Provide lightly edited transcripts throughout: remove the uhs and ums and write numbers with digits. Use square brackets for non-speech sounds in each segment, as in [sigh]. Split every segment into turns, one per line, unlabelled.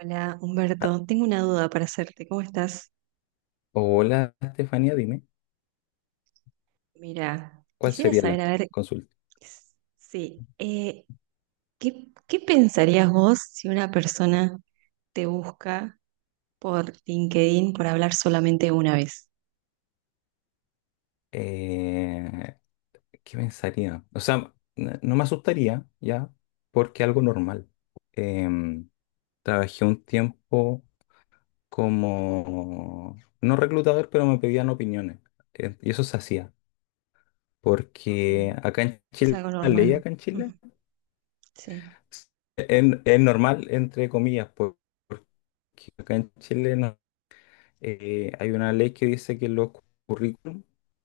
Hola,
Ah,
Humberto. Tengo una duda para hacerte. ¿Cómo estás?
hola, Estefanía, dime,
Mira,
¿cuál
quisiera
sería
saber,
la
a ver,
consulta?
s- sí, eh, ¿qué pensarías vos si una persona te busca por LinkedIn por hablar solamente una vez?
Eh, ¿Qué pensaría? O sea, no me asustaría ya, porque algo normal. Em, Trabajé un tiempo como, no reclutador, pero me pedían opiniones. Y eso se hacía,
Ok,
porque acá en
es
Chile,
algo
la ley
normal.
acá en
Mm.
Chile,
Sí.
es normal, entre comillas, porque acá en Chile no hay una ley que dice que los currículum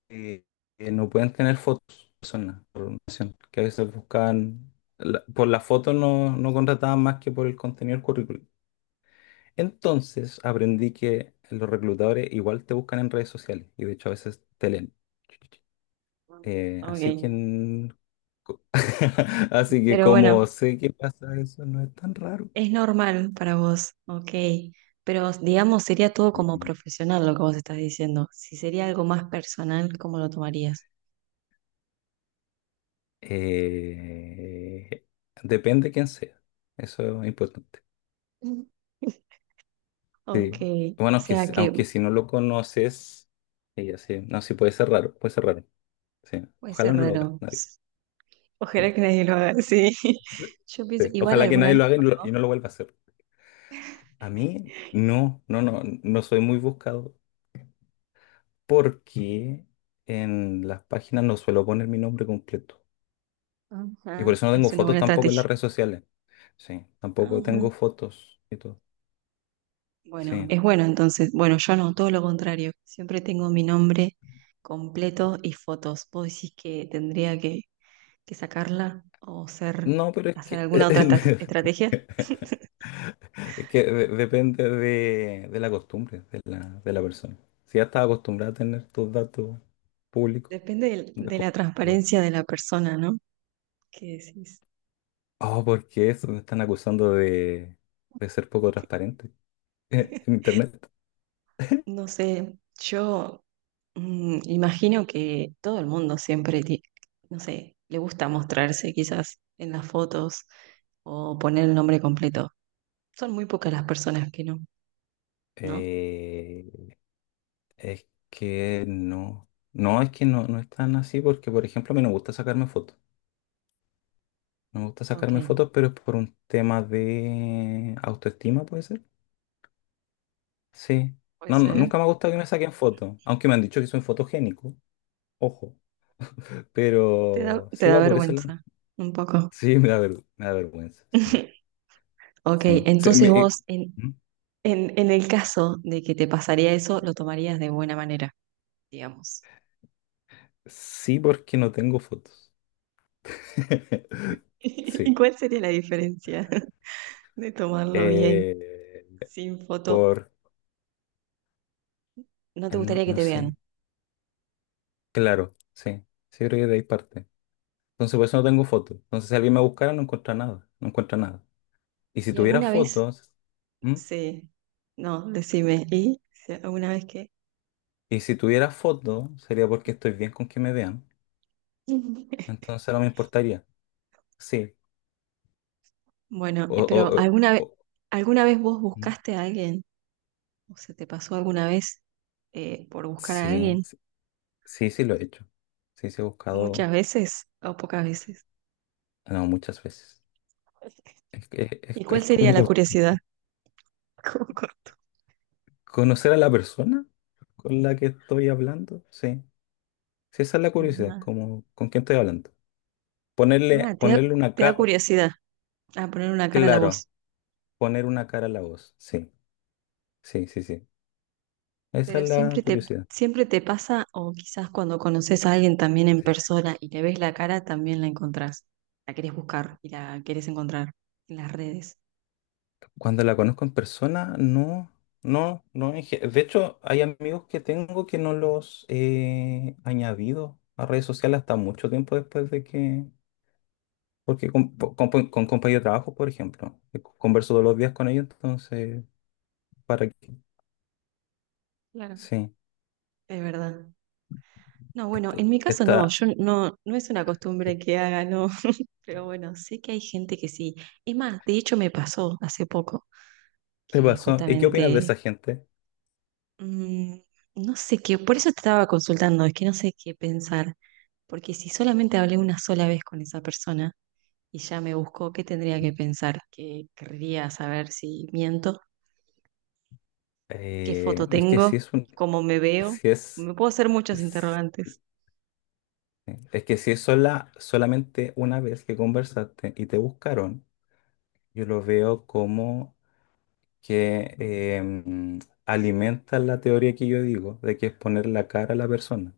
eh, no pueden tener fotos de personas por una nación, que a veces buscaban, por la foto no, no contrataban más que por el contenido del currículum. Entonces aprendí que los reclutadores igual te buscan en redes sociales y de hecho a veces te leen. Así que,
Ok.
en- co- [laughs] así que
Pero bueno,
como sé que pasa eso, no es tan raro.
es normal para vos. Ok. Pero digamos, sería todo como profesional lo que vos estás diciendo. Si sería algo más personal, ¿cómo lo tomarías?
Eh, Depende quién sea. Eso es importante.
[laughs] Ok,
Sí.
o
Bueno, que
sea que
aunque si no lo conoces, ella sí. No, sí, puede ser raro, puede ser raro. Sí.
puede
Ojalá
ser
no lo haga
raro.
nadie. Sí.
Ojalá que nadie lo haga, sí. [laughs] Yo pienso,
Sí.
igual
Ojalá que
alguna
nadie
vez
lo
te
haga y
pasó.
no lo vuelva a hacer. A mí, no, no, no, no soy muy buscado porque en las páginas no suelo poner mi nombre completo. Y
Ajá.
por eso no tengo
Es una buena
fotos tampoco en las
estrategia.
redes sociales. Sí, tampoco
Ajá.
tengo fotos y todo.
Bueno,
Sí.
es bueno entonces. Bueno, yo no, todo lo contrario. Siempre tengo mi nombre completo y fotos. ¿Vos decís que tendría que sacarla o ser,
No, pero es
hacer
que.
alguna otra estrategia?
[laughs] Es que depende de la costumbre de la persona. Si ya estás acostumbrada a tener tus datos públicos,
Depende del-
ya
de, la
bueno.
transparencia de la persona, ¿no? ¿Qué decís?
Oh, porque eso me están acusando de, ser poco transparente [laughs] en
[laughs]
internet.
No sé, yo, mm, imagino que todo el mundo siempre, no sé, le gusta mostrarse quizás en las fotos o poner el nombre completo. Son muy pocas las personas que no, ¿no?
Eh, es que no. No, es que no, no es tan así porque, por ejemplo, a mí no me gusta sacarme fotos. No me gusta
Ok,
sacarme fotos, pero es por un tema de autoestima, puede ser. Sí.
puede
No, no,
ser.
nunca me ha gustado que me saquen fotos, aunque me han dicho que soy fotogénico. Ojo.
Te da,
Pero
te
sí
da
va por ese lado.
vergüenza, un poco.
Sí, me da vergüenza. Sí,
[laughs] Ok,
sí. Sí,
entonces vos,
¿Mm?
en el caso de que te pasaría eso, lo tomarías de buena manera, digamos.
Sí, porque no tengo fotos.
[laughs]
[laughs]
¿Y
Sí.
cuál sería la diferencia [laughs] de tomarlo bien,
Eh,
sin foto?
por.
No te
No,
gustaría que
no
te vean.
sé. Claro, sí. Sí, creo que de ahí parte. Entonces, por eso no tengo fotos. Entonces, si alguien me buscara, no encuentra nada. No encuentra nada. Y si
¿Y
tuviera
alguna vez...
fotos. ¿Mm?
Sí, no, decime. ¿Y si alguna vez que...
Y si tuviera fotos, sería porque estoy bien con que me vean.
[laughs]
Entonces, no me importaría. Sí.
Bueno,
O,
pero
o, o-
¿alguna vez,
o-
alguna vez vos
¿Mm?
buscaste a alguien? ¿O se te pasó alguna vez por buscar a
Sí.
alguien?
Sí. Sí, sí lo he hecho. Sí, sí he buscado,
¿Muchas veces o pocas veces?
no, muchas veces.
¿Y
Es,
cuál
es
sería
como
la curiosidad? [laughs] Como corto.
conocer a la persona con la que estoy hablando. Sí, sí, esa es la curiosidad,
Ajá.
como con quién estoy hablando. Ponerle,
Ah, te da,
ponerle una
te da
cara,
curiosidad a poner una cara a la
claro,
voz.
poner una cara a la voz. Sí, sí, sí, sí. Esa
Pero
es la
siempre te,
curiosidad.
siempre te pasa, o quizás cuando conoces a alguien también en persona y le ves la cara, también la encontrás. La querés buscar y la querés encontrar en las redes.
Cuando la conozco en persona, no, no, no. De hecho, hay amigos que tengo que no los he añadido a redes sociales hasta mucho tiempo después de que. Porque con compañeros de trabajo, por ejemplo, converso todos los días con ellos, entonces, ¿para qué?
Claro.
Sí,
Es verdad. No, bueno,
este,
en mi caso no,
esta,
yo no, no es una
este
costumbre que haga, no. [laughs] Pero bueno, sé que hay gente que sí. Es más, de hecho me pasó hace poco que
pasó. ¿Y qué opinas de
justamente,
esa gente?
mm, no sé qué, por eso te estaba consultando, es que no sé qué pensar. Porque si solamente hablé una sola vez con esa persona, y ya me buscó, qué tendría que pensar, qué querría saber, si miento, qué
Eh,
foto
es que
tengo,
si es un,
cómo me veo.
si es,
Me puedo hacer muchos
es
interrogantes.
es que si es solamente una vez que conversaste y te buscaron, yo lo veo como que alimenta la teoría que yo digo de que es poner la cara a la persona,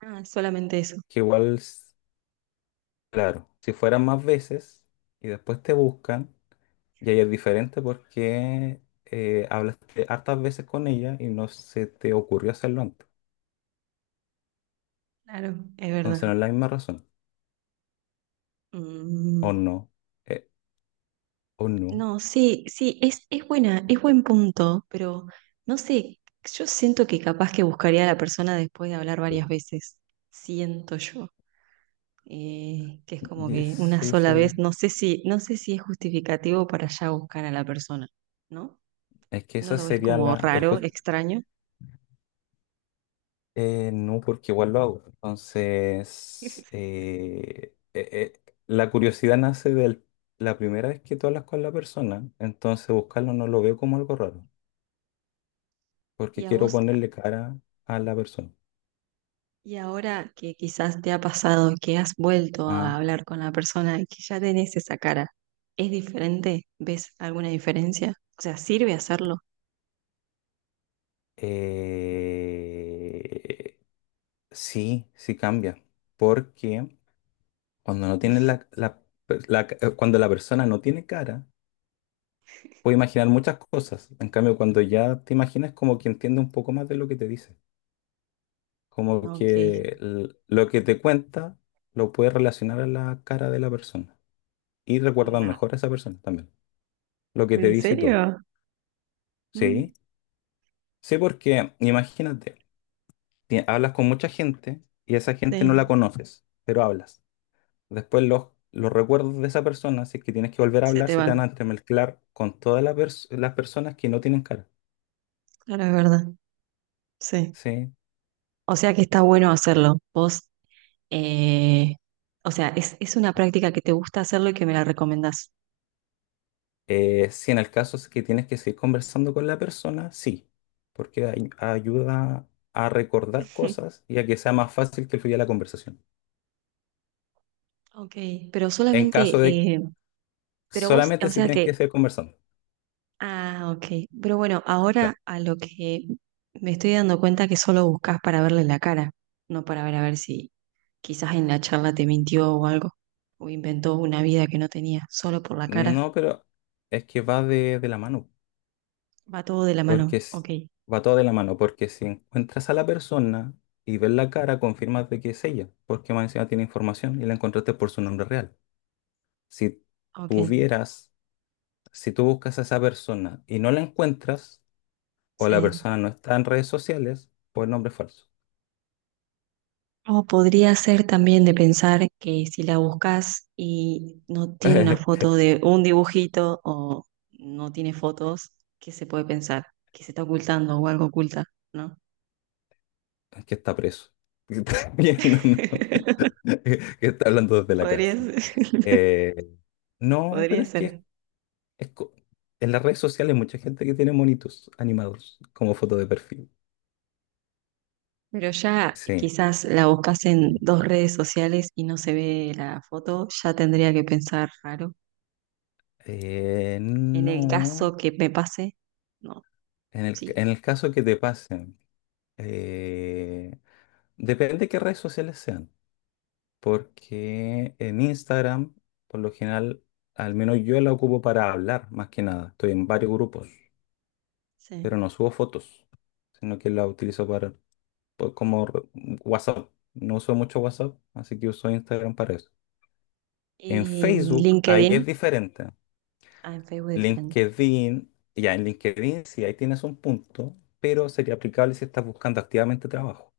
Ah, solamente eso.
que igual. Claro, si fueran más veces y después te buscan, y ahí es diferente porque hablaste hartas veces con ella y no se te ocurrió hacerlo antes.
Claro, es
Entonces no
verdad.
es la misma razón. O
Mm,
no, eh, o no.
no, sí, sí, es buena, es buen punto, pero no sé, yo siento que capaz que buscaría a la persona después de hablar
Sí.
varias veces. Siento yo. Que es como
Y es-
que una
sí,
sola
sí.
vez, no sé si es justificativo para ya buscar a la persona, ¿no?
Es que
¿No
esa
lo ves
sería
como
la.
raro, extraño?
No, porque igual lo hago. Entonces,
[laughs]
la curiosidad nace de la primera vez que tú hablas con la persona, entonces buscarlo no lo veo como algo raro.
Y
Porque
a
quiero
vos,
ponerle cara a la persona.
y ahora que quizás te ha pasado, que has vuelto
Ah,
a hablar con la persona y que ya tenés esa cara, ¿es diferente? ¿Ves alguna diferencia? O sea, ¿sirve hacerlo?
eh, sí, sí cambia, porque cuando no tienes
[laughs]
la- cuando la persona no tiene cara, puede imaginar muchas cosas. En cambio, cuando ya te imaginas, como que entiende un poco más de lo que te dice, como
Ok.
que lo que te cuenta lo puedes relacionar a la cara de la persona y recuerdas
Ah,
mejor a esa persona también, lo que te
¿en
dice y todo.
serio?
Sí,
Mm,
sí, porque imagínate. Hablas con mucha gente y esa gente no la
sí,
conoces, pero hablas. Después los recuerdos de esa persona, si es que tienes que volver a
se
hablar,
te
se te van a
van.
entremezclar con todas las las personas que no tienen cara,
Claro, es verdad. Sí.
¿sí?
O sea que está bueno hacerlo. Vos, eh, o sea, es una práctica que te gusta hacerlo y que me la recomendás.
Si en el caso es que tienes que seguir conversando con la persona, sí, porque ayuda a recordar
[laughs]
cosas y a que sea más fácil que fluya la conversación.
Ok, pero
En
solamente
caso de
pero vos, o
solamente si
sea
tienes que
que,
seguir conversando.
ah, ok. Pero bueno, ahora
Claro.
a lo que me estoy dando cuenta que solo buscas para verle la cara, no para ver a ver si quizás en la charla te mintió o algo, o inventó una vida que no tenía, solo por la cara.
No, pero es que va de la mano.
Va todo de la mano.
Porque
Ok,
va todo de la mano, porque si encuentras a la persona y ves la cara, confirmas de que es ella, porque más encima tiene información y la encontraste por su nombre real. Si
ok.
tuvieras, si tú buscas a esa persona y no la encuentras, o la
Sí.
persona no está en redes sociales, pues nombre falso.
O podría ser también de pensar que si la buscas y no tiene una foto
[laughs]
de un dibujito o no tiene fotos, ¿qué se puede pensar? Que se está ocultando o algo oculta, ¿no?
Es que está preso. [laughs] Que está viendo, ¿no?
[laughs]
[laughs] Que está hablando desde la
Podría
cárcel.
ser, [laughs]
Eh, no, pero
podría
es que
ser.
es co- en las redes sociales hay mucha gente que tiene monitos animados como foto de perfil.
Pero ya
Sí.
quizás la buscas en dos redes sociales y no se ve la foto, ya tendría que pensar raro. En el
No,
caso que me pase, no, sí,
en el caso que te pasen, eh, depende de qué redes sociales sean, porque en Instagram, por lo general, al menos yo la ocupo para hablar, más que nada. Estoy en varios grupos, pero
sí.
no subo fotos, sino que la utilizo para, pues, como WhatsApp. No uso mucho WhatsApp, así que uso Instagram para eso. En
Y
Facebook, ahí
LinkedIn,
es diferente.
ah, en Facebook diferente.
LinkedIn, ya en LinkedIn sí, ahí tienes un punto, pero sería aplicable si estás buscando activamente trabajo.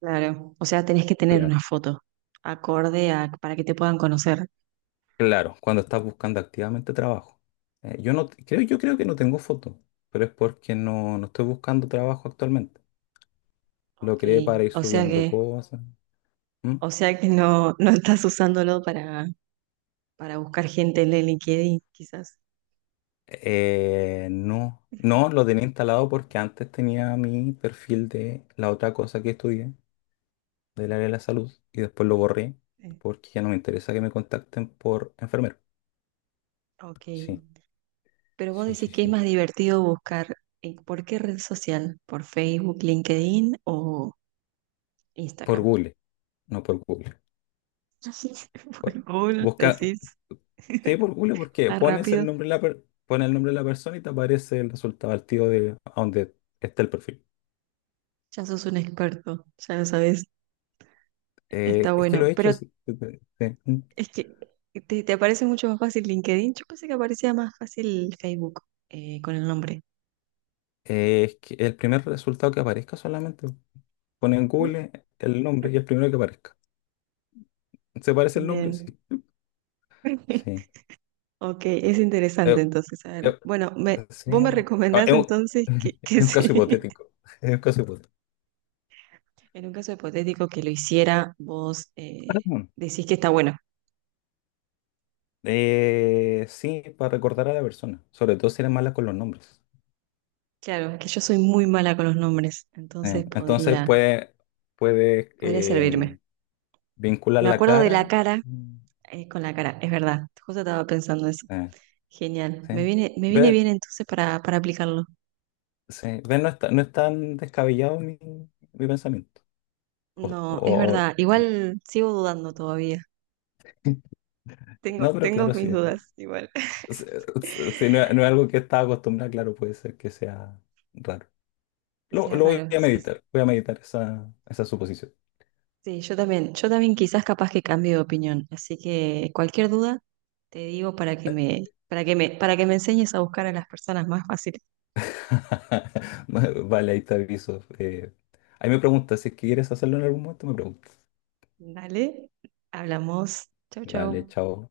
Claro, o sea, tenés que tener una
Claro.
foto acorde a para que te puedan conocer.
Claro, cuando estás buscando activamente trabajo. Yo no creo, yo creo que no tengo foto, pero es porque no, no estoy buscando trabajo actualmente. Lo
Ok,
creé para ir
o sea
subiendo
que,
cosas. ¿Mm?
o sea que no, no estás usándolo para buscar gente en el LinkedIn, quizás.
No, no lo tenía instalado porque antes tenía mi perfil de la otra cosa que estudié, del área de la salud, y después lo borré
Sí.
porque ya no me interesa que me contacten por enfermero.
Ok.
Sí.
Pero vos
Sí,
decís
sí,
que es
sí.
más divertido buscar por qué red social, por Facebook, LinkedIn o
Por
Instagram.
Google, no por Google.
[laughs]
Bu-
Por Google,
Busca,
decís,
sí, por Google porque
más rápido.
pone el nombre de la persona y te aparece el resultado al tío de a donde está el perfil.
Ya sos un experto, ya lo sabés, está
Es que lo
bueno.
he hecho.
Pero
Sí, sí, sí.
es que te aparece mucho más fácil LinkedIn. Yo pensé que aparecía más fácil Facebook, con el nombre.
Es que el primer resultado que aparezca solamente pone en
Mm.
Google el nombre y el primero que aparezca. ¿Se parece el nombre? Sí.
Bien.
Sí.
[laughs] Ok, es
Eh,
interesante entonces. A ver.
eh,
Bueno, me,
sí.
vos me
Ah,
recomendás
es un,
entonces
[laughs]
que [laughs]
es un caso
sí.
hipotético. Es un caso
En un caso hipotético que lo hiciera, vos,
hipotético.
decís que está bueno.
Sí, para recordar a la persona, sobre todo si eres mala con los nombres.
Claro, que yo soy muy mala con los nombres, entonces
Entonces
podría,
puede, puede
podría servirme.
em, vincular
Me
la
acuerdo de la
cara.
cara,
Mm.
con la cara, es verdad, justo estaba pensando eso.
eh,
Genial,
sí.
me viene
Ve,
bien entonces para aplicarlo.
sí, ve, no está, no es tan descabellado mi pensamiento. O-
No, es
o-
verdad,
o-
igual sigo dudando todavía.
[laughs]
Tengo,
no, pero
tengo
claro, sí.
mis dudas, igual. [laughs]
Si si no, es no es algo que estaba acostumbrado, claro, puede ser que sea raro.
Que sea
Lo
raro, sí, sí.
voy a meditar esa suposición.
Sí, yo también quizás capaz que cambie de opinión, así que cualquier duda te digo para que me enseñes a buscar a las personas más fáciles.
[laughs] Vale, ahí te aviso. Ahí me preguntas, si es que quieres hacerlo en algún momento, me preguntas.
Dale, hablamos. Chau,
Vale,
chau.
chao.